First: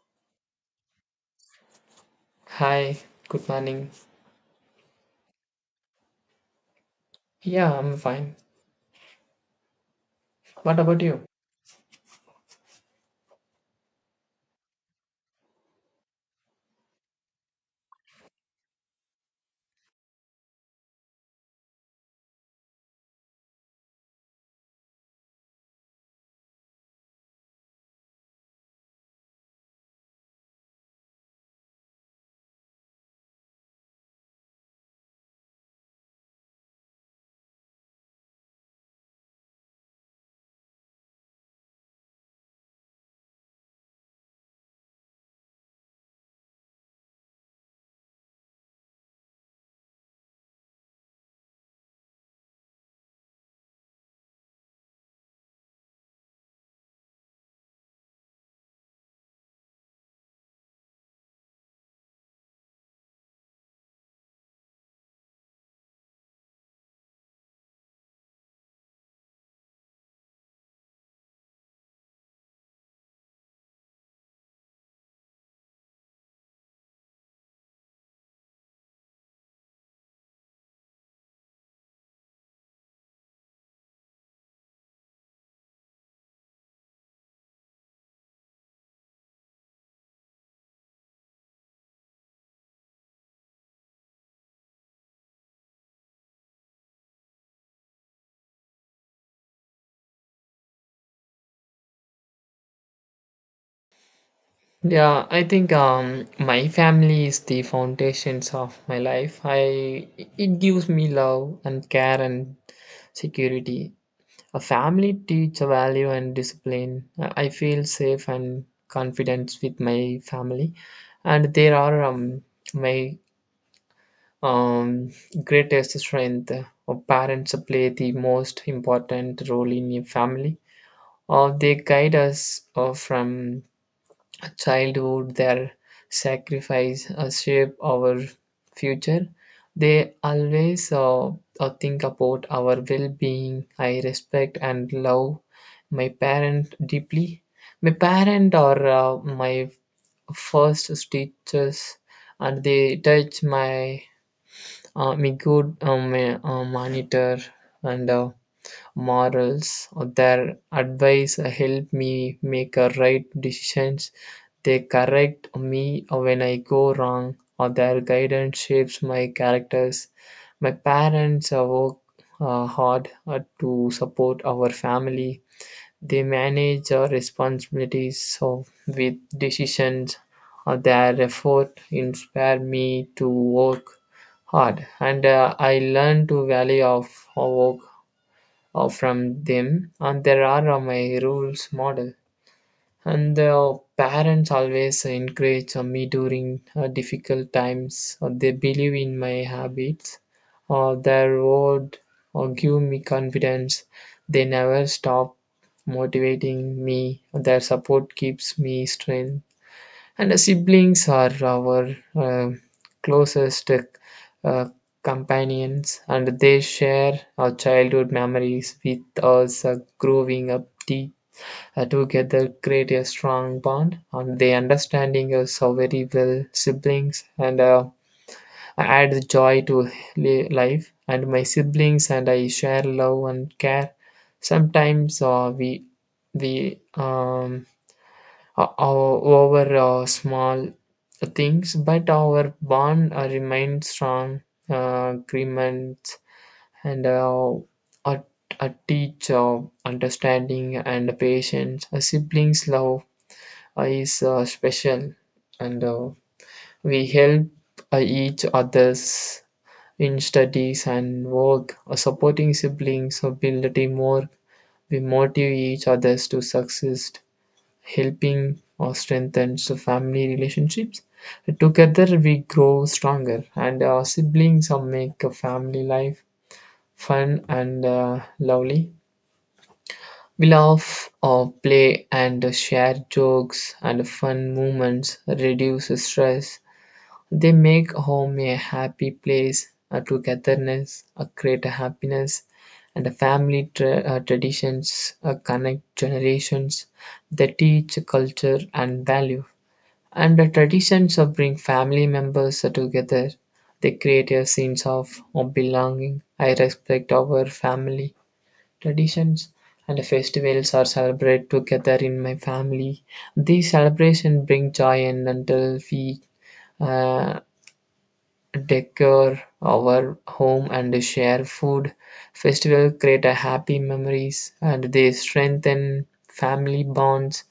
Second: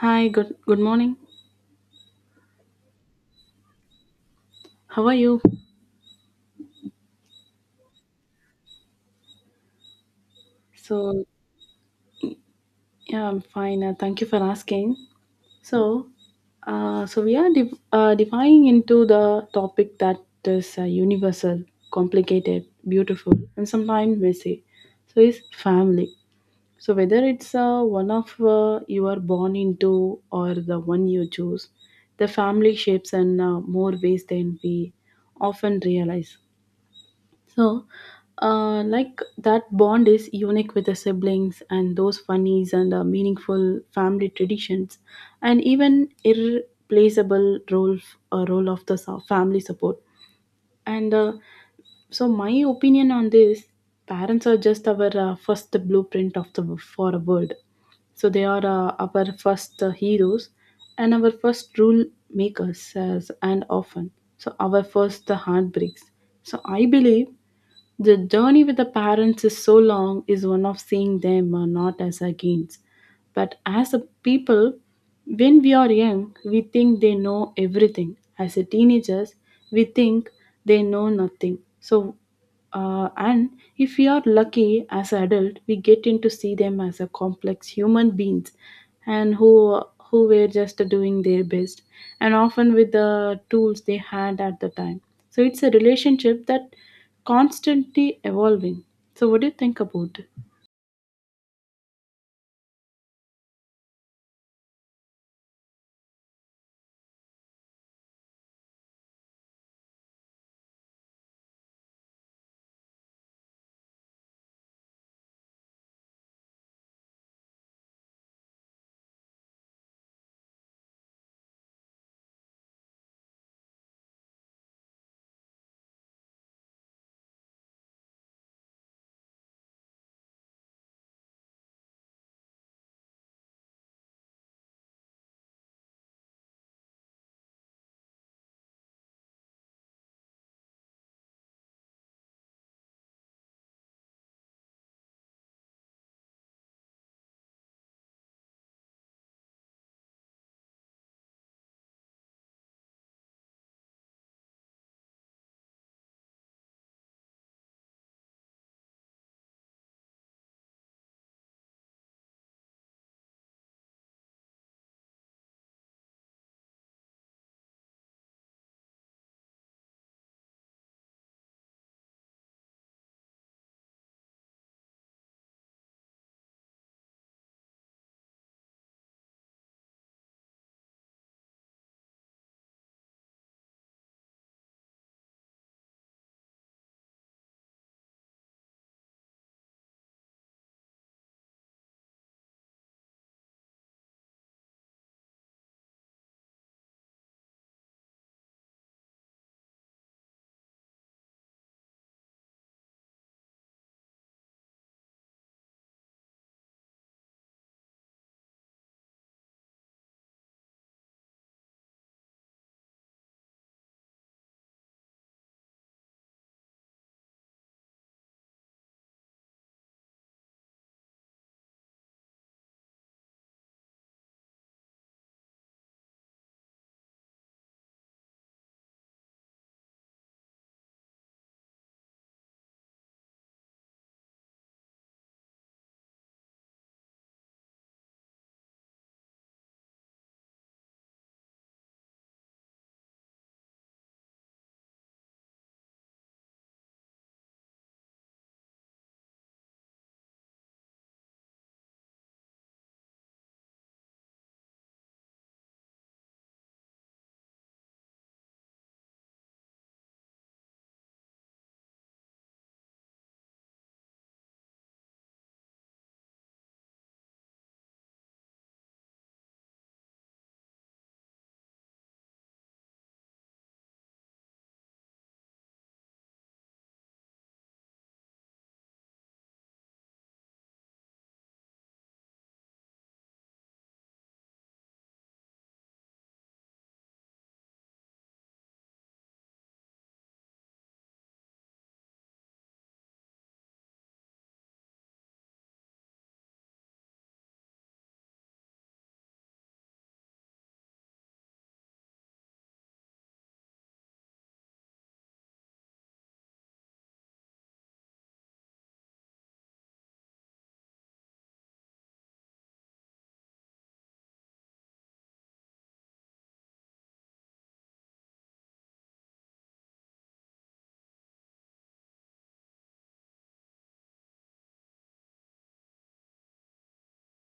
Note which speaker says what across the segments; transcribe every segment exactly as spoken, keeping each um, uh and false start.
Speaker 1: Hi, good good morning.
Speaker 2: Hi, good morning.
Speaker 1: How are you?
Speaker 2: Yeah, I'm fine. What about
Speaker 1: So,
Speaker 2: you?
Speaker 1: yeah, I'm fine. Uh, thank you for asking. So, uh, so we are div uh, diving into the topic that is uh, universal, complicated, beautiful, and sometimes messy. So, is family. So, whether it's uh, one of uh, you are born into or the one you choose, the family shapes in uh, more ways than we often realize. So, uh, like that bond is unique with the siblings and those funnies and uh, meaningful family traditions, and even irreplaceable role uh, role of the so- family support. And uh, so, my opinion on this: parents are just our uh, first blueprint of the for a world. So they are uh, our first uh, heroes and our first rule makers, as and often. So our first uh, heartbreaks. So I believe the journey with the parents is so long, is one of seeing them uh, not as against, but as a people. When we are young, we think they know everything. As a teenagers, we think they know nothing. So, uh, and if we are lucky as adult, we get in to see them as a complex human beings, and who who were just doing their best, and often with the tools they had at the time. So it's a relationship that constantly evolving. So, what do you think about it?
Speaker 2: Yeah, I think um my family is the foundations of my life. I it gives me love and care and security. A family teach a value and discipline. I I feel safe and confident with my family, and they are um my um greatest strength. Uh, Parents play the most important role in a family. Or they guide us uh, from childhood their sacrifice uh, shape our future they always uh, uh, think about our well-being I respect and love my parent deeply my parent are uh, my first teachers and they touch my uh, my good um, uh, monitor and uh, morals. Their advice help me make a right decisions. They correct me when I go wrong. Or their guidance shapes my characters. My parents uh, work uh, hard uh, to support our family. They manage our responsibilities so with decisions. Uh, their effort inspire me to work hard and uh, I learn to value of of work uh, from them, and there are uh, my rules model. And the parents always encourage uh, me during uh, difficult times. Uh, they believe in my habits. Uh, their word uh, give me confidence. They never stop motivating me. Their support keeps me strength and the siblings are our uh, closest uh, companions, and they share our childhood memories with us uh, growing up deep. uh, together create a strong bond and they understanding us so very well siblings and uh, add joy to li- life and my siblings and I share love and care sometimes uh, we we um, uh, o- over uh, small things, but our bond uh, remains strong. Uh, agreements and uh, a, a teacher, understanding and patience, a sibling's love uh, is uh, special, and uh, we help uh, each others in studies and work. Uh, supporting siblings uh, build a teamwork. We motivate each others to success helping or strengthens the family relationships. Together we grow stronger, and our siblings uh, make a family life fun and uh, lovely. We laugh or play and share jokes and fun moments, reduce stress. They make home a happy place, a togetherness, a greater happiness, and the family tra- uh, traditions uh, connect generations. They teach culture and value. And the traditions of bring family members together, they create a sense of, of belonging. I respect our family traditions and the festivals are celebrated together in my family. These celebrations bring joy and until we uh, decor our home and share food. Festival create a happy memories and they strengthen family bonds.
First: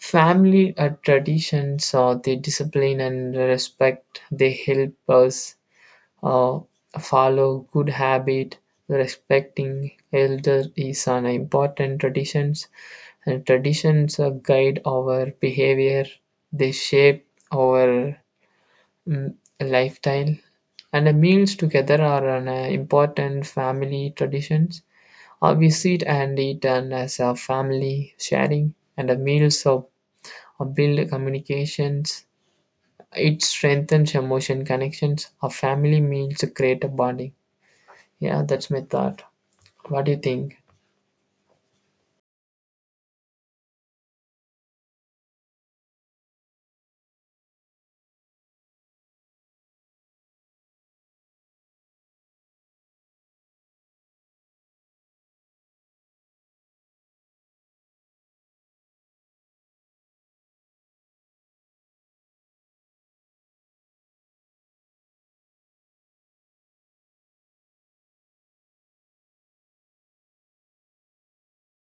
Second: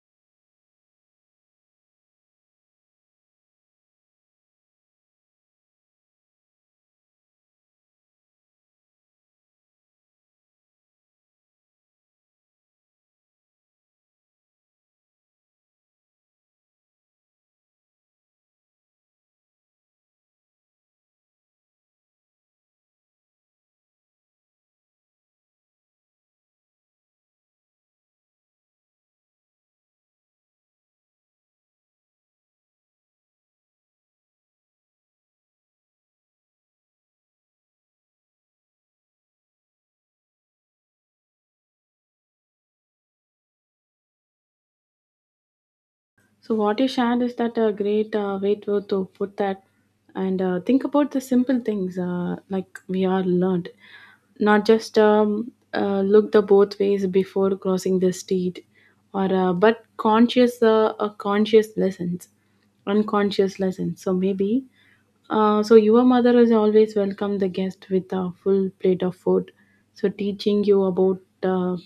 Speaker 2: Family uh, traditions or the discipline and respect they help us uh, follow good habit. Respecting elder is an important traditions and traditions uh, guide our behavior. They shape our mm, lifestyle and the meals together are an uh, important family traditions. Uh, we sit and eat and as a family sharing and the meals are or build communications. It strengthens emotion connections. A family means create a bonding. Yeah, that's my thought. What do you think?
Speaker 1: So, what you shared is that a great uh, way to, to put that and uh, think about the simple things uh, like we are learned, not just um, uh, look the both ways before crossing the street, or uh, but conscious uh, uh, conscious lessons, unconscious lessons. So maybe. Uh, so your mother has always welcomed the guest with a full plate of food. So teaching you about uh,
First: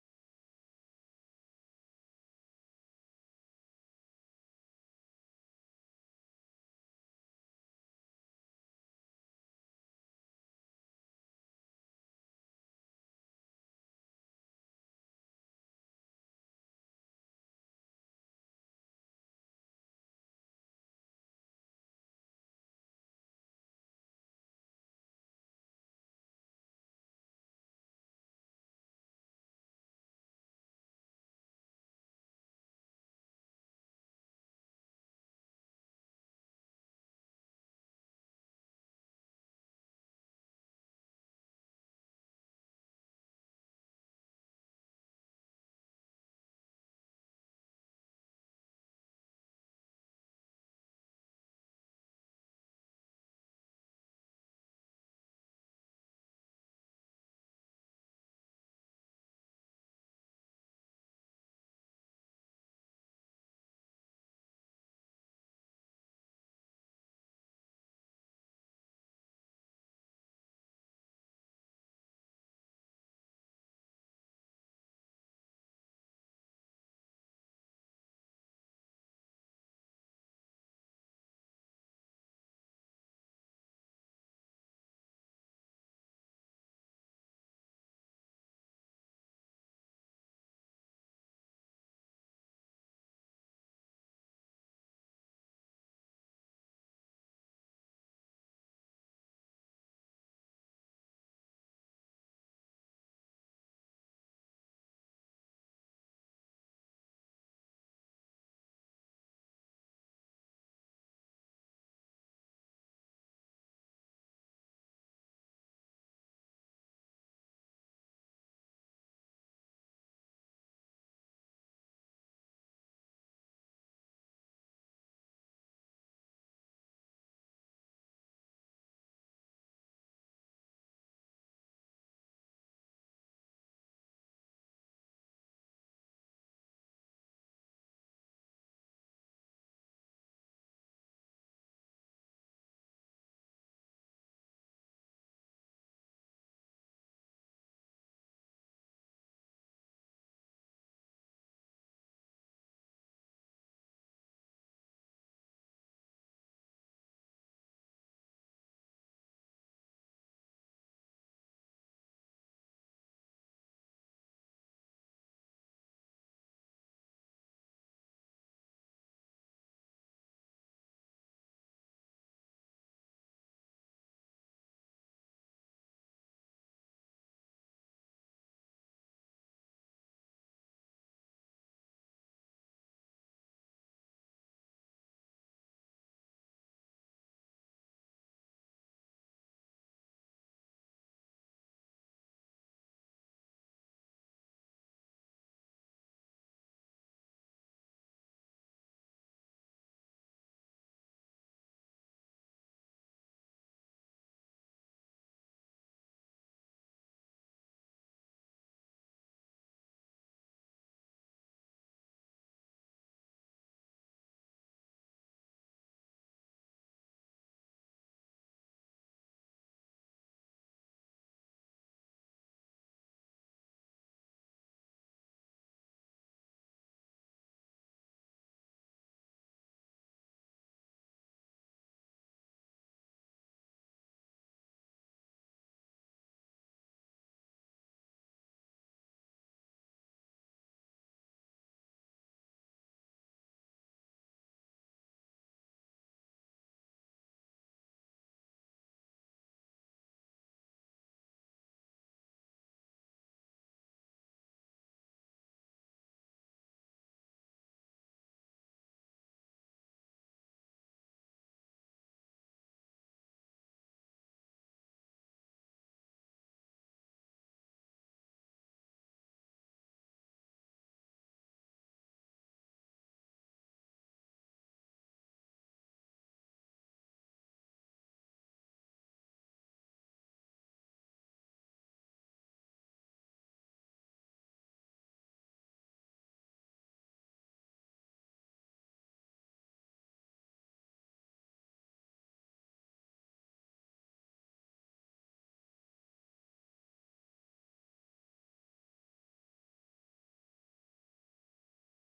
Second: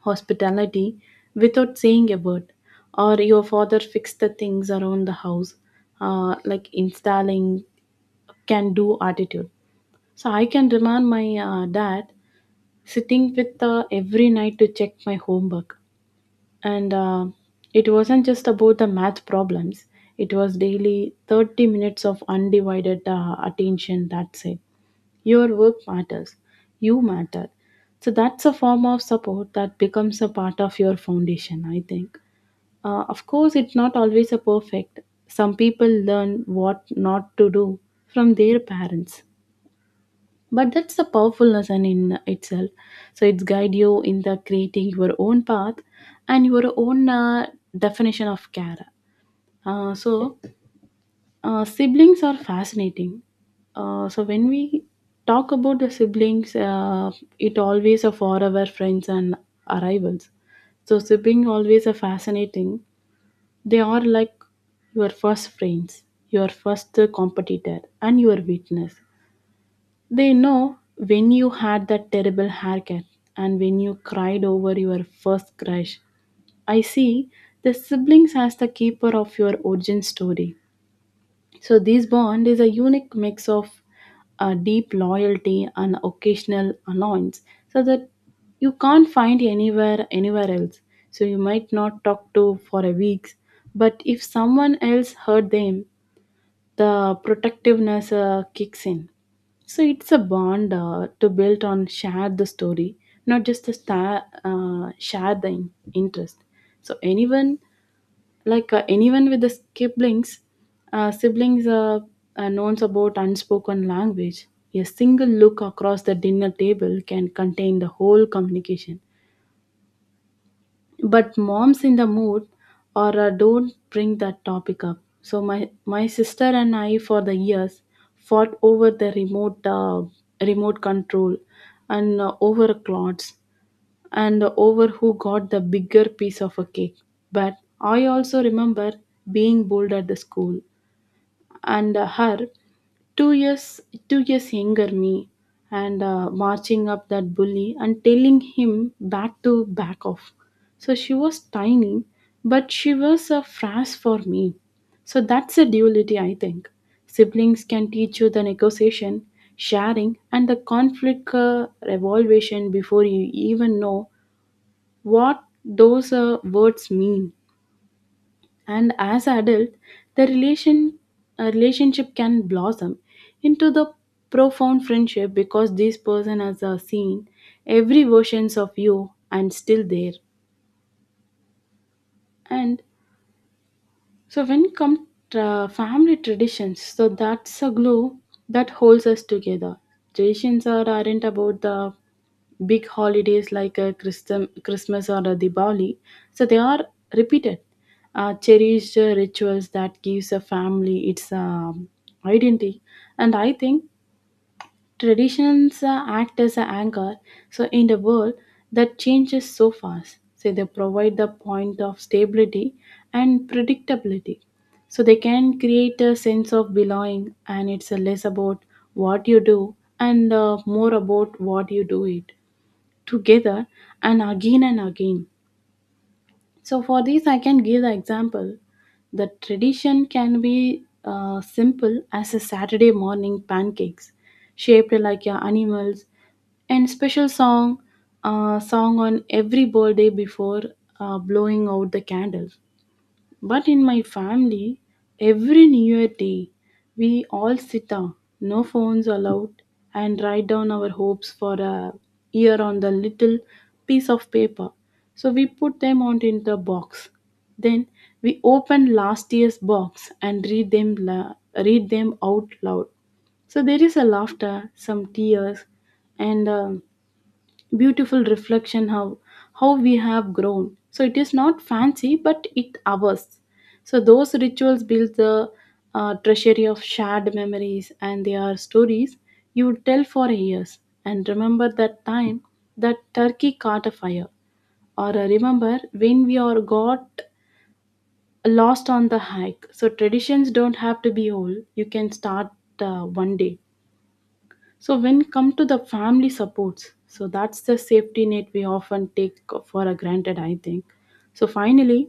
Speaker 1: hospitality without saying a word or your father fixed the things around the house uh, like installing can do attitude, so I can remind my uh, dad sitting with uh, every night to check my homework and uh, it wasn't just about the math problems. It was daily thirty minutes of undivided uh, attention. That's it. Your work matters. You matter. So that's a form of support that becomes a part of your foundation, I think. Uh, of course, it's not always a perfect. Some people learn what not to do from their parents. But that's the powerfulness and in itself. So it's guide you in the creating your own path and your own uh, definition of care. Uh, so uh, siblings are fascinating. Uh, so when we talk about the siblings, uh, it always are forever friends and arrivals. So siblings always are fascinating. They are like your first friends, your first competitor, and your witness. They know when you had that terrible haircut and when you cried over your first crush. I see the siblings as the keeper of your origin story. So this bond is a unique mix of uh, deep loyalty and occasional annoyance, so that you can't find anywhere anywhere else. So you might not talk to for a weeks, but if someone else hurt them, the protectiveness uh, kicks in. So it's a bond uh, to build on share the story, not just the star, uh, share the in- interest. So anyone like uh, anyone with the siblings uh, siblings uh, uh, knows about unspoken language. A single look across the dinner table can contain the whole communication, but moms in the mood or uh, don't bring that topic up. So my my sister and I for the years fought over the remote uh, remote control and uh, over clothes and over who got the bigger piece of a cake. But I also remember being bold at the school and uh, her two years two years younger me and uh, marching up that bully and telling him back to back off. So she was tiny, but she was a frass for me. So that's a duality, I think. Siblings can teach you the negotiation, sharing, and the conflict uh, evaluation before you even know what those uh, words mean. And as adult the relation uh, relationship can blossom into the profound friendship because this person has uh, seen every versions of you and still there. And so when come tra- family traditions, so that's a glue that holds us together. Traditions are aren't about the big holidays like uh, Christum, Christmas or uh, Diwali. So they are repeated, uh, cherished uh, rituals that gives a family its um identity. And I think traditions uh, act as an anchor. So in the world that changes so fast, so they provide the point of stability and predictability. So they can create a sense of belonging, and it's uh, less about what you do and uh, more about what you do it together and again and again. So, for this, I can give the example. The tradition can be uh, simple as a Saturday morning pancakes shaped like your animals and special song uh, song on every birthday before uh, blowing out the candle. But in my family, every New Year day, we all sit down, no phones allowed, and write down our hopes for a year on the little piece of paper. So we put them on in the box. Then we open last year's box and read them la- read them out loud. So there is a laughter, some tears, and um beautiful reflection how how we have grown. So it is not fancy, but it ours. So those rituals build the uh, treasury of shared memories and they are stories you would tell for years, and remember that time that turkey caught a fire or uh, remember when we are got lost on the hike. So traditions don't have to be old, you can start uh, one day. So when come to the family supports, so that's the safety net we often take for a granted, I think. So finally,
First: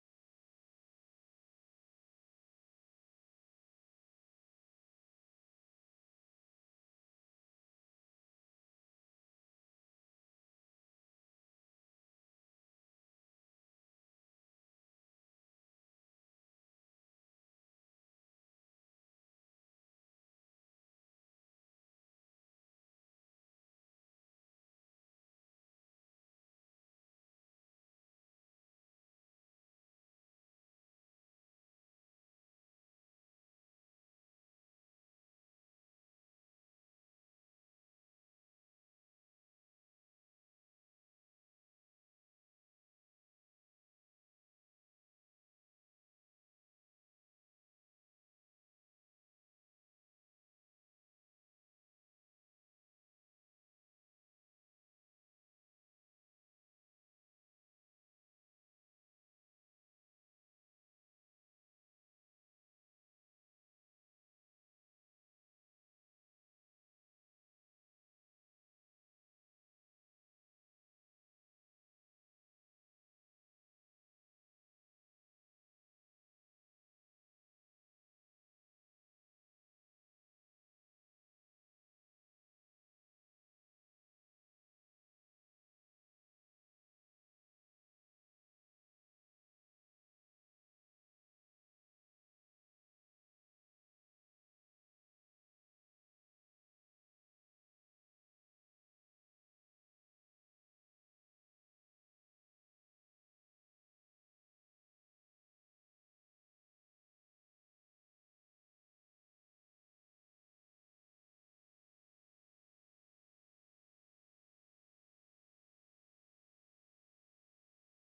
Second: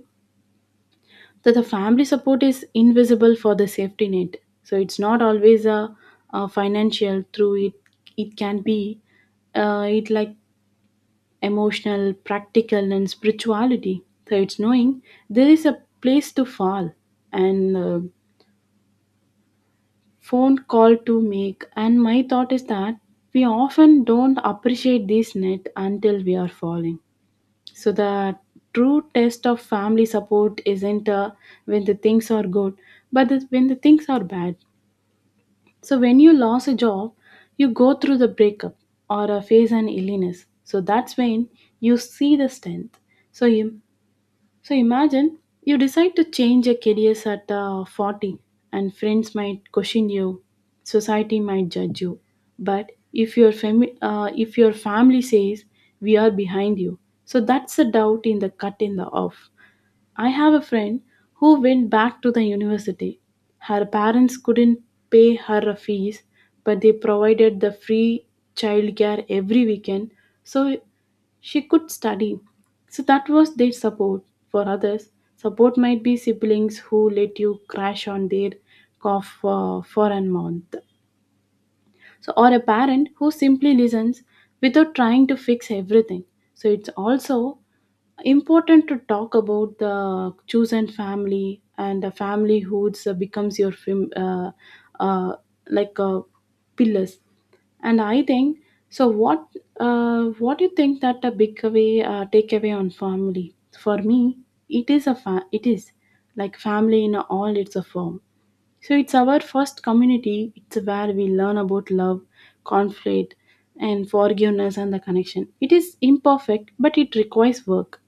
Speaker 1: that the family support is invisible for the safety net. So it's not always a, a financial through it. It can be uh, it like emotional, practical, and spirituality. So it's knowing there is a place to fall and uh, phone call to make. And my thought is that we often don't appreciate this net until we are falling. So the true test of family support isn't uh, when the things are good, but it's when the things are bad. So when you lose a job, you go through the breakup or uh, face an illness. So that's when you see the strength. So you so imagine you decide to change your careers at uh, forty, and friends might question you, society might judge you. But if your fami- uh, if your family says we are behind you, so that's a doubt in the cut in the off. I have a friend who went back to the university. Her parents couldn't pay her a fees, but they provided the free childcare every weekend so she could study. So that was their support. For others, support might be siblings who let you crash on their cough for, for a month, so or a parent who simply listens without trying to fix everything. So it's also important to talk about the chosen family and the family who becomes your fam- uh, uh, like uh, pillars. And I think so what uh, what do you think? That a big away uh, takeaway on family for me, it is a fa- it is like family in all its a form. So it's our first community. It's where we learn about love, conflict, and forgiveness and the connection. It is imperfect, but it requires work.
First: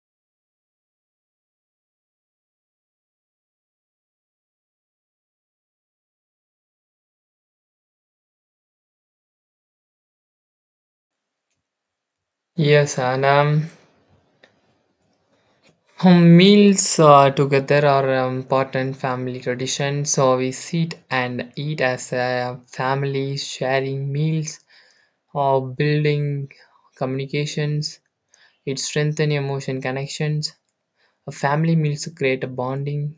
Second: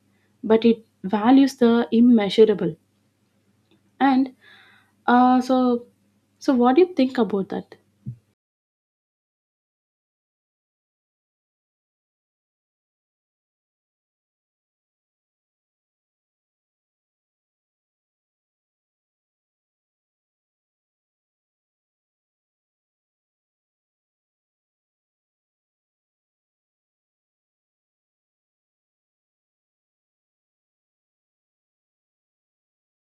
Speaker 1: But it values the immeasurable. And uh, so, so what do you think about that?
Speaker 2: Yes, and um, home meals uh, together are um, important family tradition. So we sit and eat as a family, sharing meals or building communications. It strengthens emotion connections. A family meals create a bonding.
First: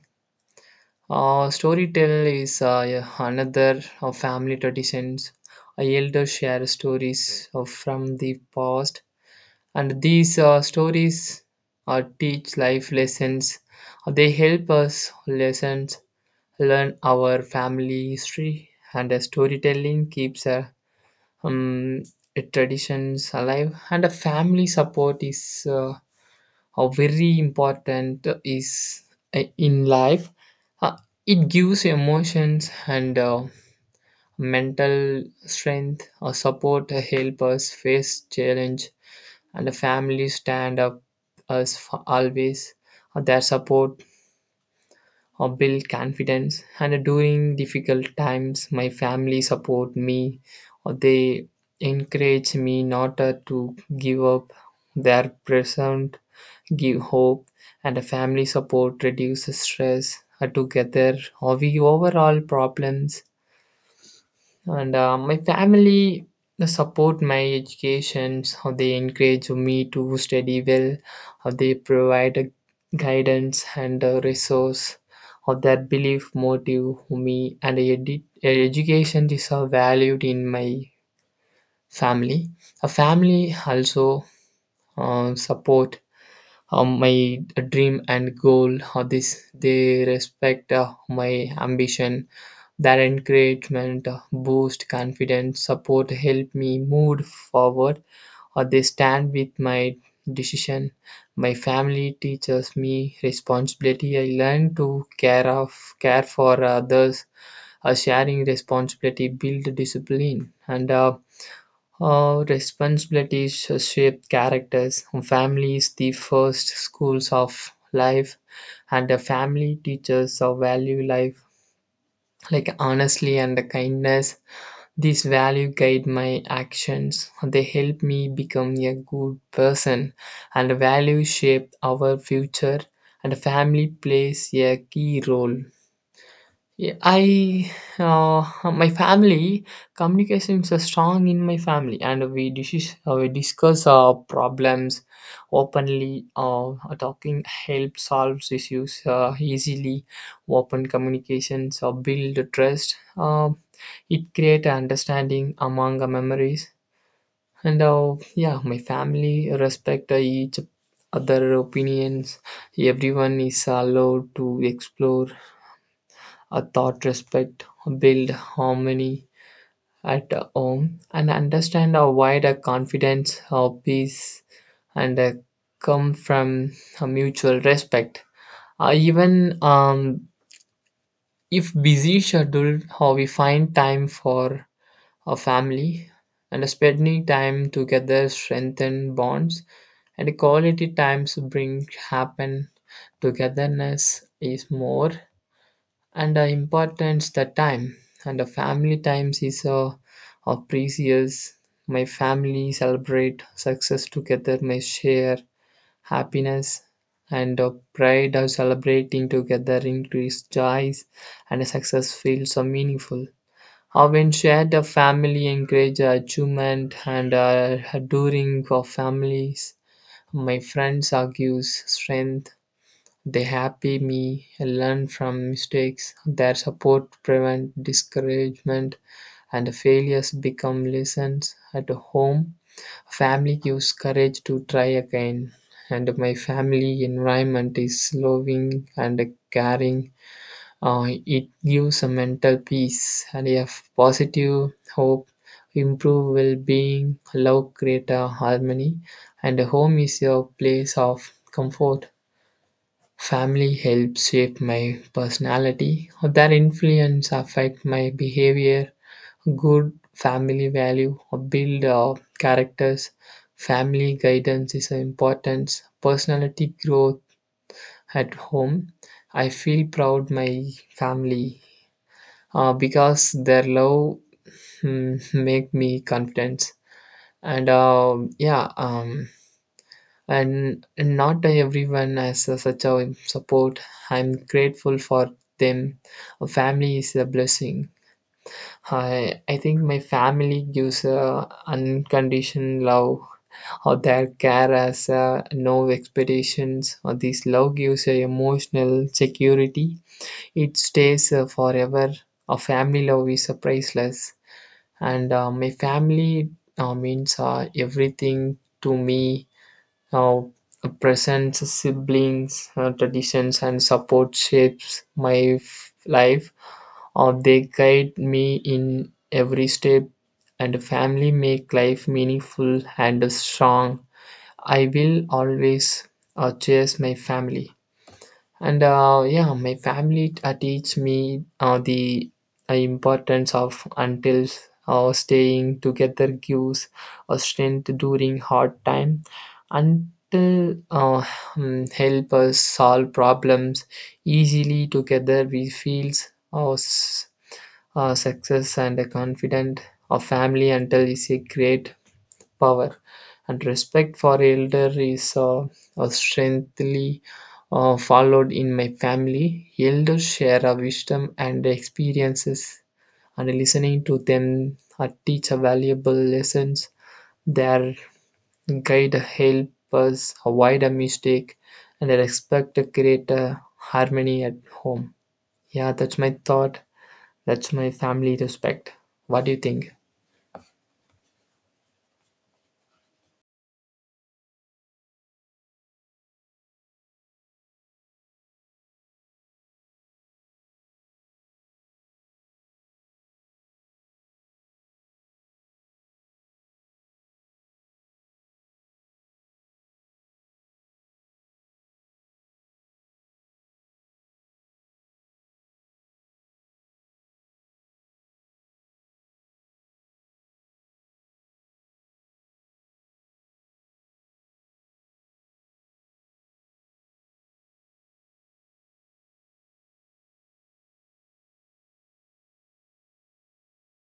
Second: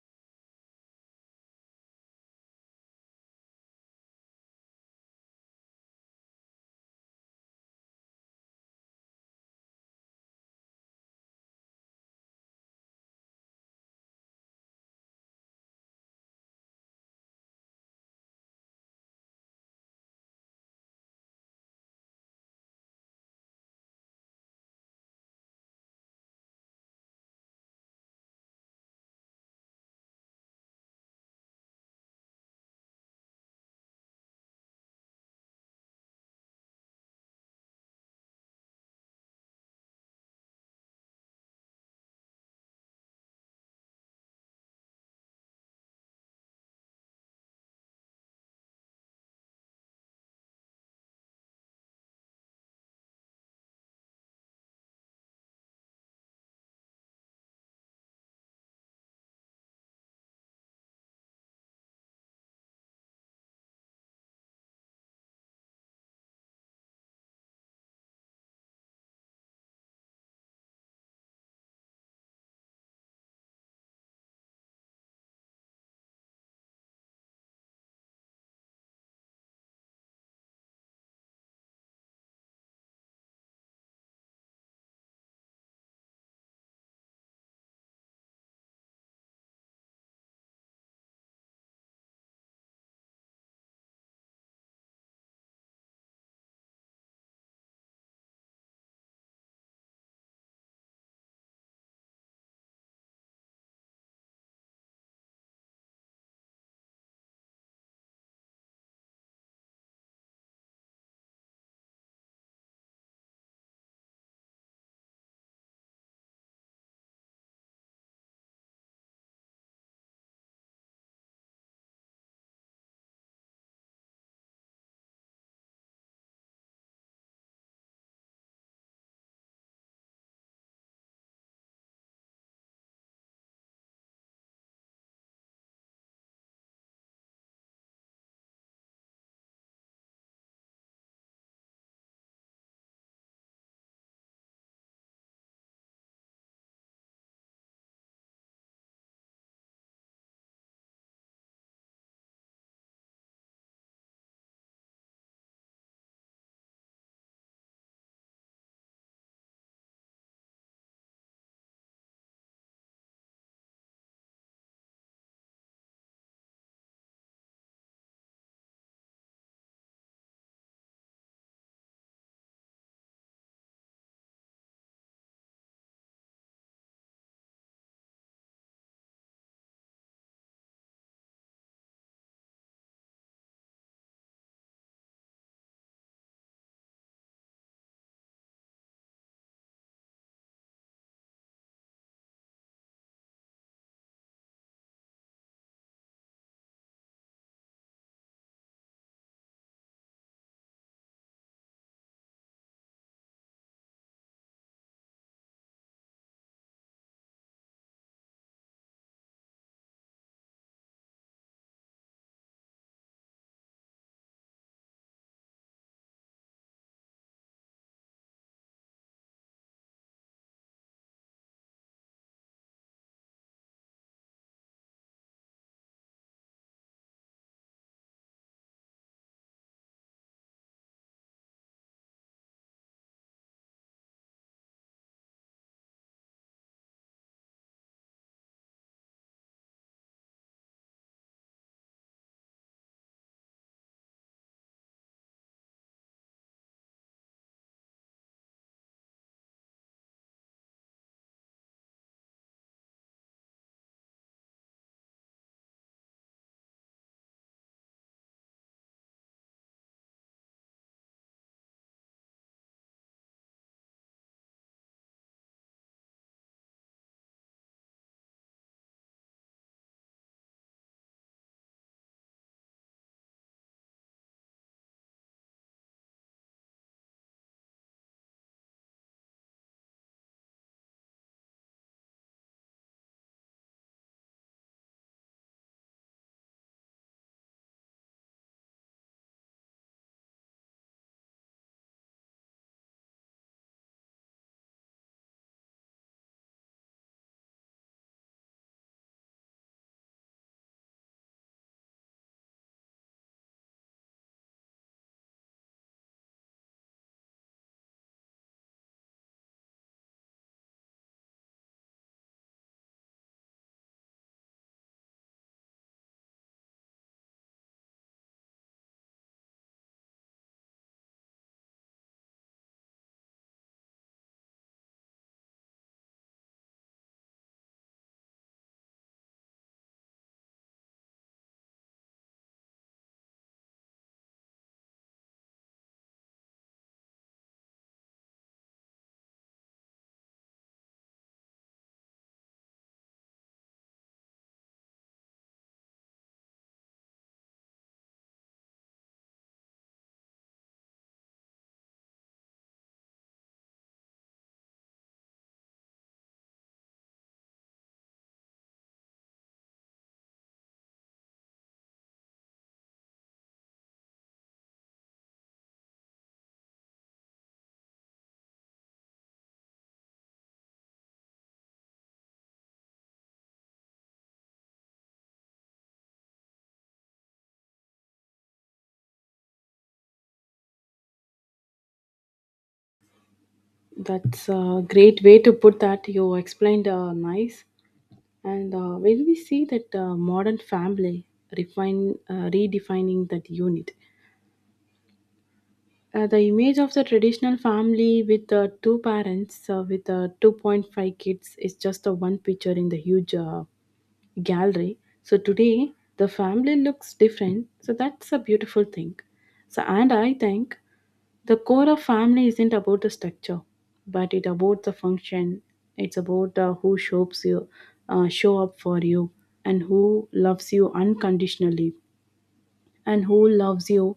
Speaker 2: Uh, storytell is uh, yeah, another of family traditions. Uh, elders share stories of, from the past, and these uh, stories uh, teach life lessons. Uh, they help us lessons learn our family history, and uh, storytelling keeps uh, um, traditions alive. And a family support is. Uh, how very important is uh, in life. Uh, it gives emotions and uh, mental strength or support uh, help us face challenge and the family stand up us for always. Uh, their support or build confidence and during difficult times my family support me or they encourage me not uh, to give up their present give hope, and a family support reduces stress. Uh, together, uh, we overall problems. And uh, my family they support my education. How they encourage me to study well. How they provide a guidance and a resource. How their belief motive me and edu- education is uh, valued in my family. A family also uh, support uh, my dream and goal uh, this they respect uh, my ambition their encouragement uh, boost confidence support help me move forward uh, they stand with my decision my family teaches me responsibility I learn to care of care for others uh, sharing responsibility build discipline and uh, uh, responsibilities shape characters. Family is the first schools of life, and the family teaches our value life, like honestly and the kindness. These value guide my actions. They help me become a good person, and value shape our future. And family plays a key role. Yeah, I uh, my family communication is uh, strong in my family, and we discuss uh, we discuss uh, problems openly. Uh, talking help solves issues uh, easily. Open communications uh, build trust. Uh, it create understanding among uh, memories, and uh, yeah, my family respect uh, each other opinions. Everyone is allowed to explore uh, thought respect, build harmony at uh, home, and understand uh, why the confidence, uh, peace, and uh, come from uh, mutual respect. Uh, even um, if busy schedule, how we find time for a family and spending time together strengthen bonds and quality times bring happen togetherness is more and the importance the time and the family times is uh, are precious my family celebrate success together my share happiness and uh, pride of celebrating together increase joys and success feels so meaningful uh, when shared the family encourage achievement and uh, during our families my friends argues strength they happy me learn from mistakes. Their support prevent discouragement and failures become lessons at home. Family gives courage to try again. And my family environment is loving and caring. Uh, it gives a mental peace and a positive hope, improve well-being, love create a harmony, and home is your place of comfort. Family helps shape my personality. Their influence affect my behavior. Good family value build uh, characters. Family guidance is important. Personality growth at home. I feel proud my family uh, because their love mm, make me confident. And uh, yeah, um, and not everyone has a- such a support. I'm grateful for them. A family is a blessing. I I think my family gives a unconditional love or their care as uh, no expectations. Or this love gives a emotional security. It stays uh, forever. A family love is uh, priceless, and uh, my family uh, means uh, everything to me now, presents, siblings, uh, traditions, and support shapes my f- life, or they guide me in every step. And family make life meaningful and strong. I will always uh, cherish my family and uh, yeah my family uh, teach me uh, the uh, importance of until uh, staying together gives a strength during hard time until uh, mm, help us solve problems easily together we feels our s- uh, success and a confident of family until is a great power. And respect for elder is uh, uh, strengthily uh, followed in my family. Elders share a wisdom and experiences, and listening to them uh, teach a valuable lessons. Their guide help us avoid a mistake and respect to create a harmony at home. Yeah, that's my thought. That's my family respect. What do you think?
Speaker 1: That's a great way to put that. You explained uh, nice. And uh, when we see that uh, modern family refine, uh, redefining that unit, uh, the image of the traditional family with uh, two parents uh, with uh, two point five kids is just the one picture in the huge uh, gallery. So today the family looks different. So that's a beautiful thing. So and I think the core of family isn't about the structure, but it about the function. It's about uh, who shows you, uh, show up for you, and who loves you unconditionally and who loves you.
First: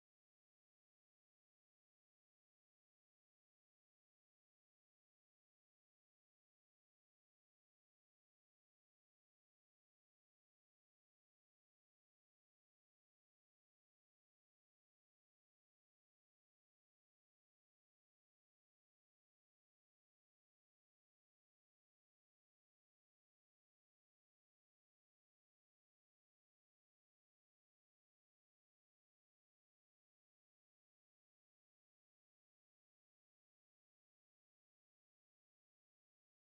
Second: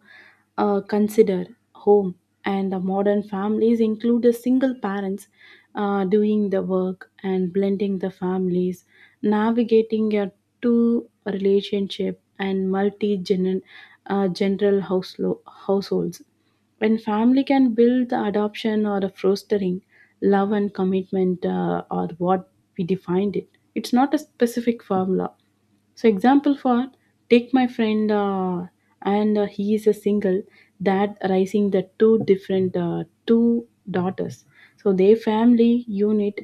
Speaker 1: Uh, consider home and the modern families include the single parents uh, doing the work and blending the families, navigating a two relationship and multi uh, general houselo- households. When family can build the adoption or a fostering, love and commitment uh, are what we defined it. It's not a specific formula. So example for take my friend uh, and uh, he is a single dad raising the two different uh, two daughters. So their family unit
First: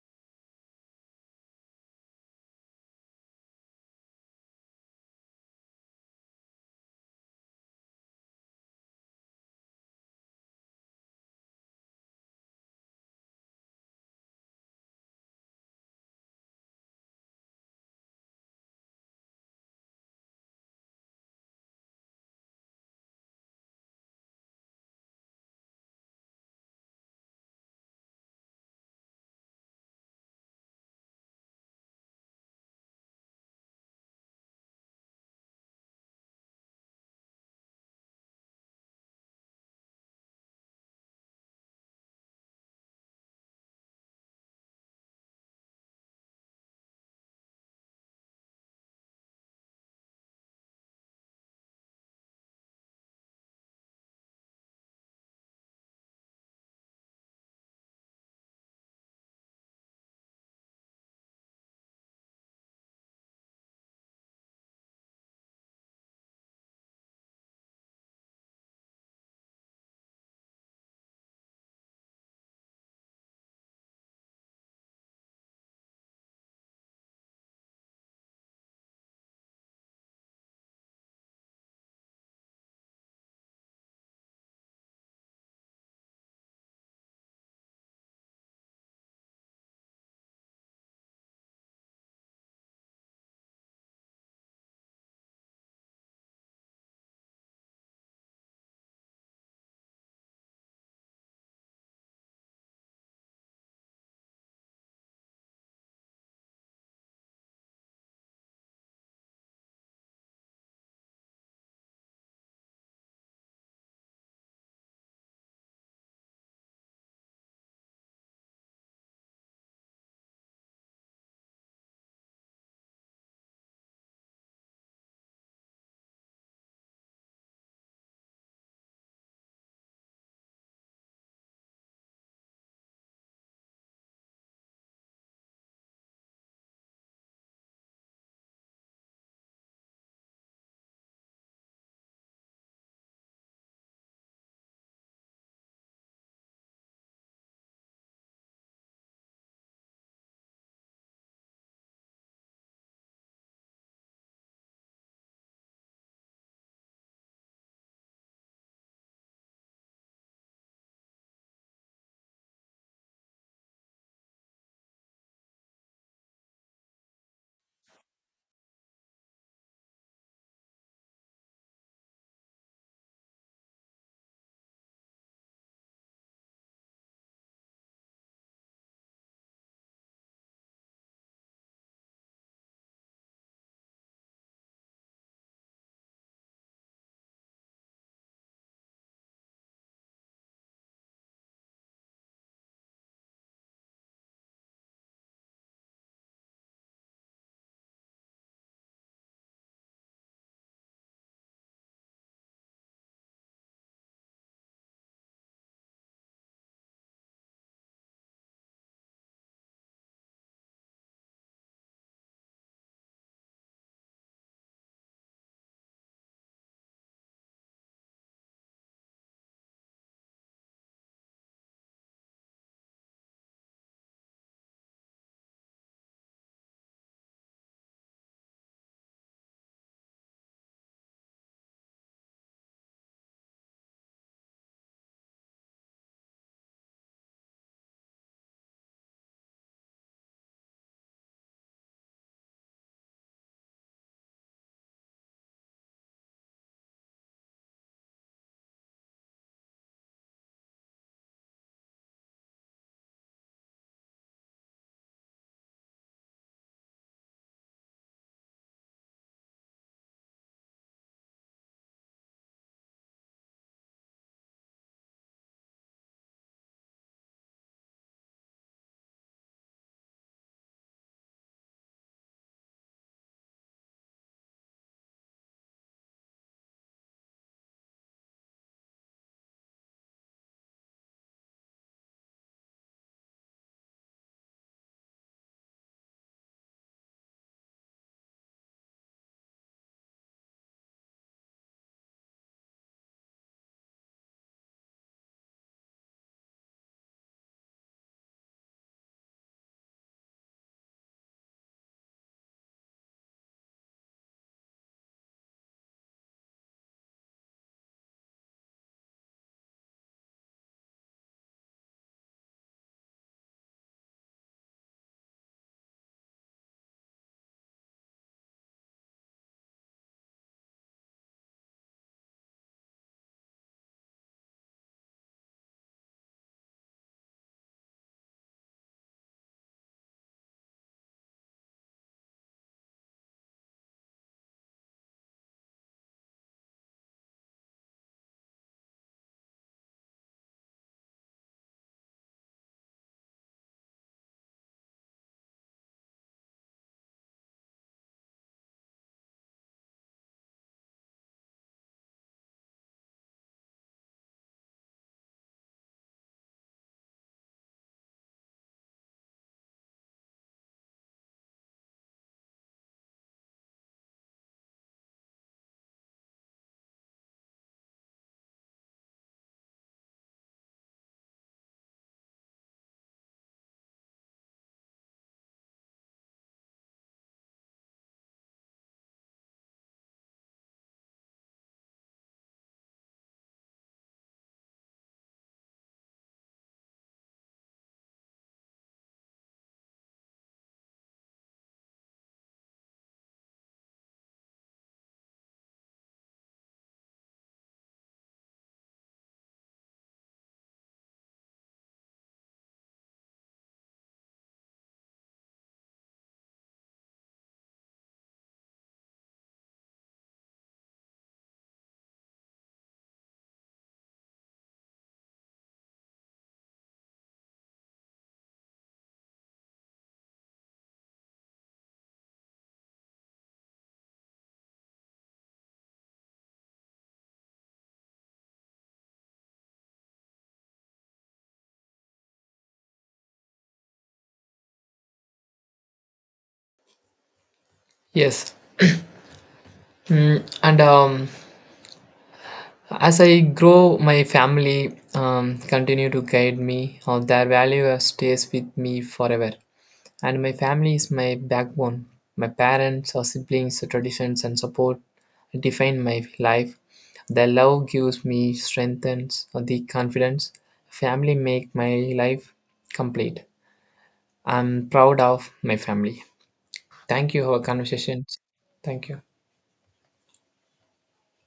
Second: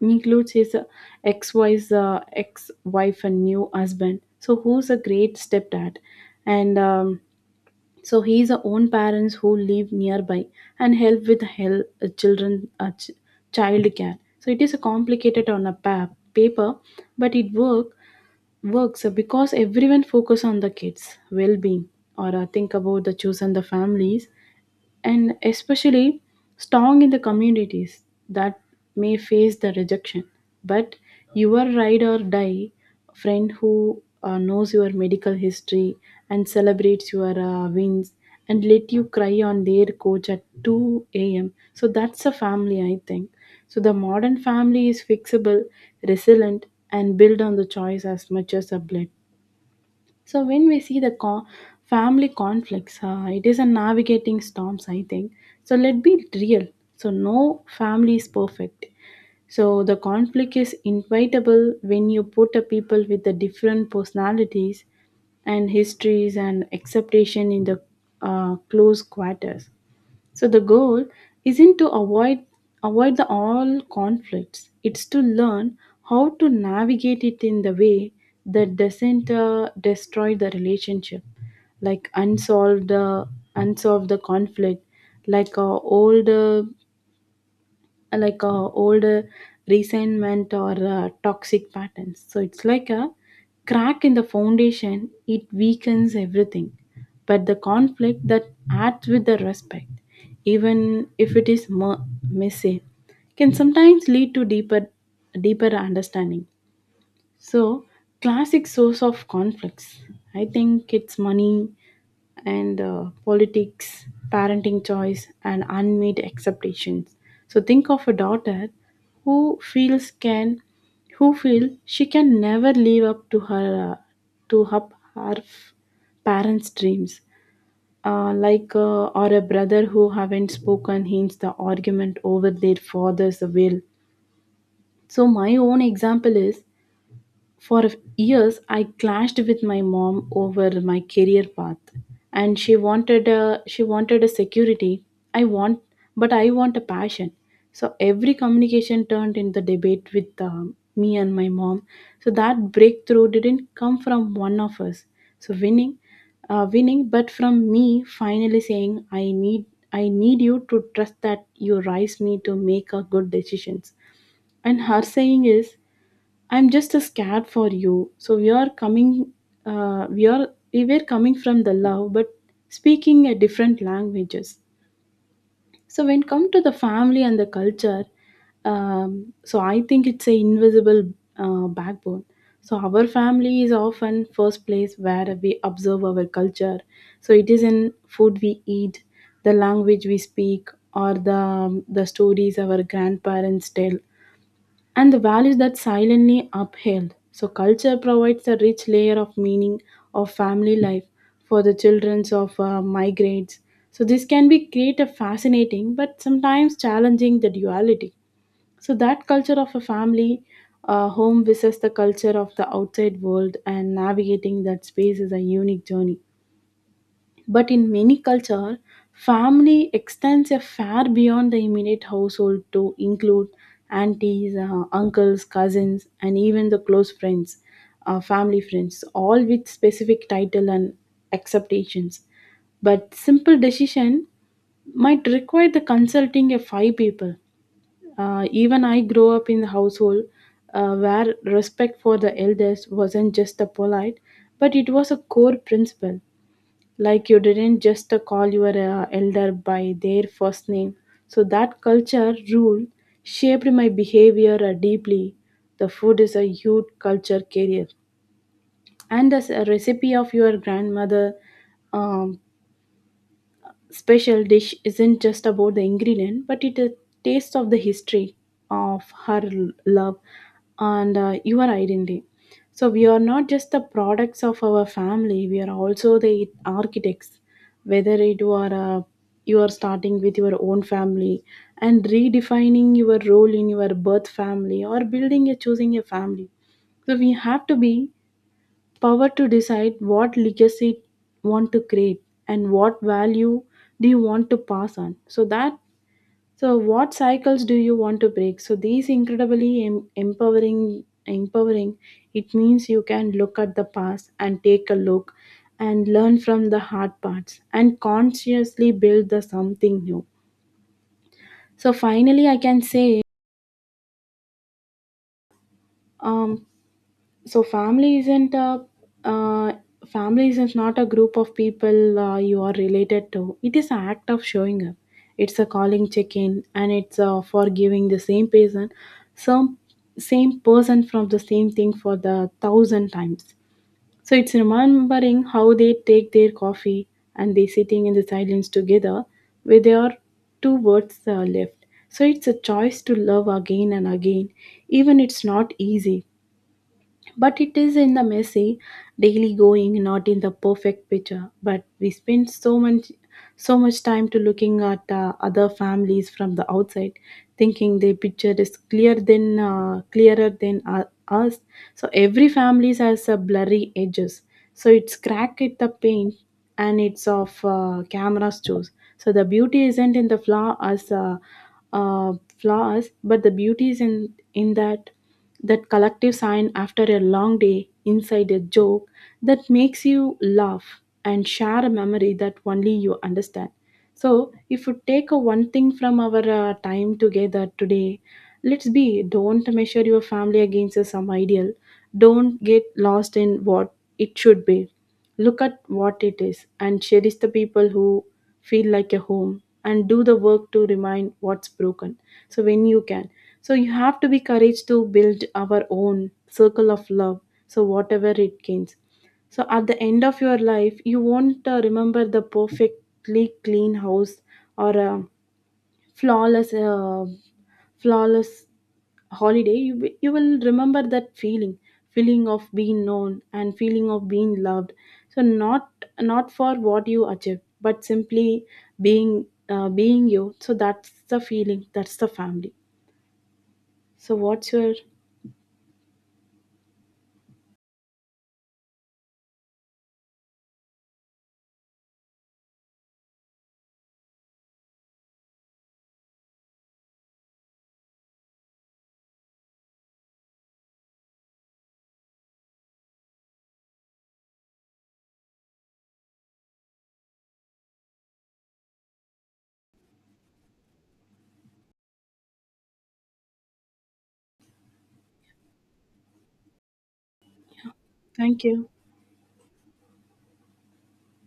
Speaker 1: includes his uh, ex-wife, uh, ex-wife and new husband. So who's a great stepdad, and um, so he's a own parents who live nearby and help with hel- uh, children uh, ch- child care. So it is a complicated on a pa- paper, but it works works uh, because everyone focus on the kids well-being or uh, think about the children the families and especially strong in the communities that may face the rejection, but your ride or die friend who uh, knows your medical history and celebrates your uh, wins and let you cry on their coach at two a m a.m, so that's a family, I think. So the modern family is fixable, resilient, and built on the choice as much as a blend. So when we see the co- family conflicts, uh, it is a navigating storms, I think. So let be real. So no family is perfect. So the conflict is inevitable when you put a people with the different personalities and histories and acceptation in the uh, close quarters. So the goal isn't to avoid avoid the all conflicts. It's to learn how to navigate it in the way that doesn't uh, destroy the relationship, like unsolved uh, unsolved the conflict, like uh, old uh, uh, like uh, old uh, resentment or uh, toxic patterns. So it's like a crack in the foundation, it weakens everything. But the conflict that acts with the respect, even if it is mo- messy, can sometimes lead to deeper, deeper understanding. So, classic source of conflicts. I think it's money and uh, politics, parenting choice, and unmet expectations. So, think of a daughter who feels can, who feel she can never live up to her, uh, to her, her f- parents' dreams. Uh, like uh, or a brother who haven't spoken hints the argument over their father's will. So my own example is for years, I clashed with my mom over my career path, and she wanted a she wanted a security. I want, but I want a passion. So every communication turned into debate with um, me and my mom. So that breakthrough didn't come from one of us. So winning, uh, winning, but from me finally saying, I need I need you to trust that you raised me to make a good decisions. And her saying is I'm just scared for you. So we are coming, uh, we are we were coming from the love, but speaking a different languages. So when come to the family and the culture, um, so I think it's a invisible uh, backbone. So our family is often first place where we observe our culture. So it is in food we eat, the language we speak, or the the stories our grandparents tell, and the values that silently upheld. So culture provides a rich layer of meaning of family life for the children of uh, migrants. So this can be create a fascinating but sometimes challenging the duality. So that culture of a family uh, home versus the culture of the outside world, and navigating that space is a unique journey. But in many cultures, family extends a far beyond the immediate household to include aunties, uh, uncles, cousins, and even the close friends, uh, family friends, all with specific title and acceptations. But simple decision might require the consulting of five people. Uh, even I grew up in the household uh, where respect for the elders wasn't just a polite, but it was a core principle, like you didn't just call your uh, elder by their first name. So that culture rule shaped my behavior uh, deeply. The food is a huge culture carrier, and as a recipe of your grandmother, um, special dish isn't just about the ingredient, but it is taste of the history of her l- love and uh, your identity. So we are not just the products of our family; we are also the architects. Whether it were uh, you are starting with your own family and redefining your role in your birth family, or building a choosing a family, so we have to be power to decide what legacy you want to create and what value do you want to pass on, so that, so what cycles do you want to break? So these incredibly em- empowering empowering it means you can look at the past and take a look and learn from the hard parts and consciously build the something new. So finally I can say, um, so family isn't a uh, family isn't not a group of people uh, you are related to, it is an act of showing up. It's a calling check-in, and it's uh, for giving the same person some same person from the same thing for the thousand times. So it's remembering how they take their coffee, and they sitting in the silence together where there are two words uh, left. So it's a choice to love again and again, even it's not easy. But it is in the messy daily going, not in the perfect picture. But we spend so much so much time to looking at uh, other families from the outside, thinking their picture is clear than uh, clearer than uh, us. So every family has a blurry edges. So it's crack at the paint, and it's of uh, cameras choose. So the beauty isn't in the flaw as uh, uh, flaws, but the beauty is in in that. That collective sign after a long day inside a joke that makes you laugh and share a memory that only you understand. So, if we take a one thing from our uh, time together today, let's be don't measure your family against some ideal. Don't get lost in what it should be. Look at what it is and cherish the people who feel like a home, and do the work to remind what's broken. So, when you can. So, you have to be courage to build our own circle of love. So, whatever it gains. So at the end of your life, you won't uh, remember the perfectly clean house or a flawless, uh, flawless holiday. You wi- you will remember that feeling, feeling of being known and feeling of being loved. So not not for what you achieve, but simply being uh, being you. So that's the feeling. That's the family. So what's your
Speaker 2: Yes. Mm, and um, As I grow, my family um, continue to guide me. Uh, their value stays with me forever. And my family is my backbone. My parents, our siblings, traditions, and support define my life. Their love gives me strength and the confidence. Family make my life complete. I'm proud of my family. Thank you for our conversations.
Speaker 1: thank you.
Speaker 2: Thank you.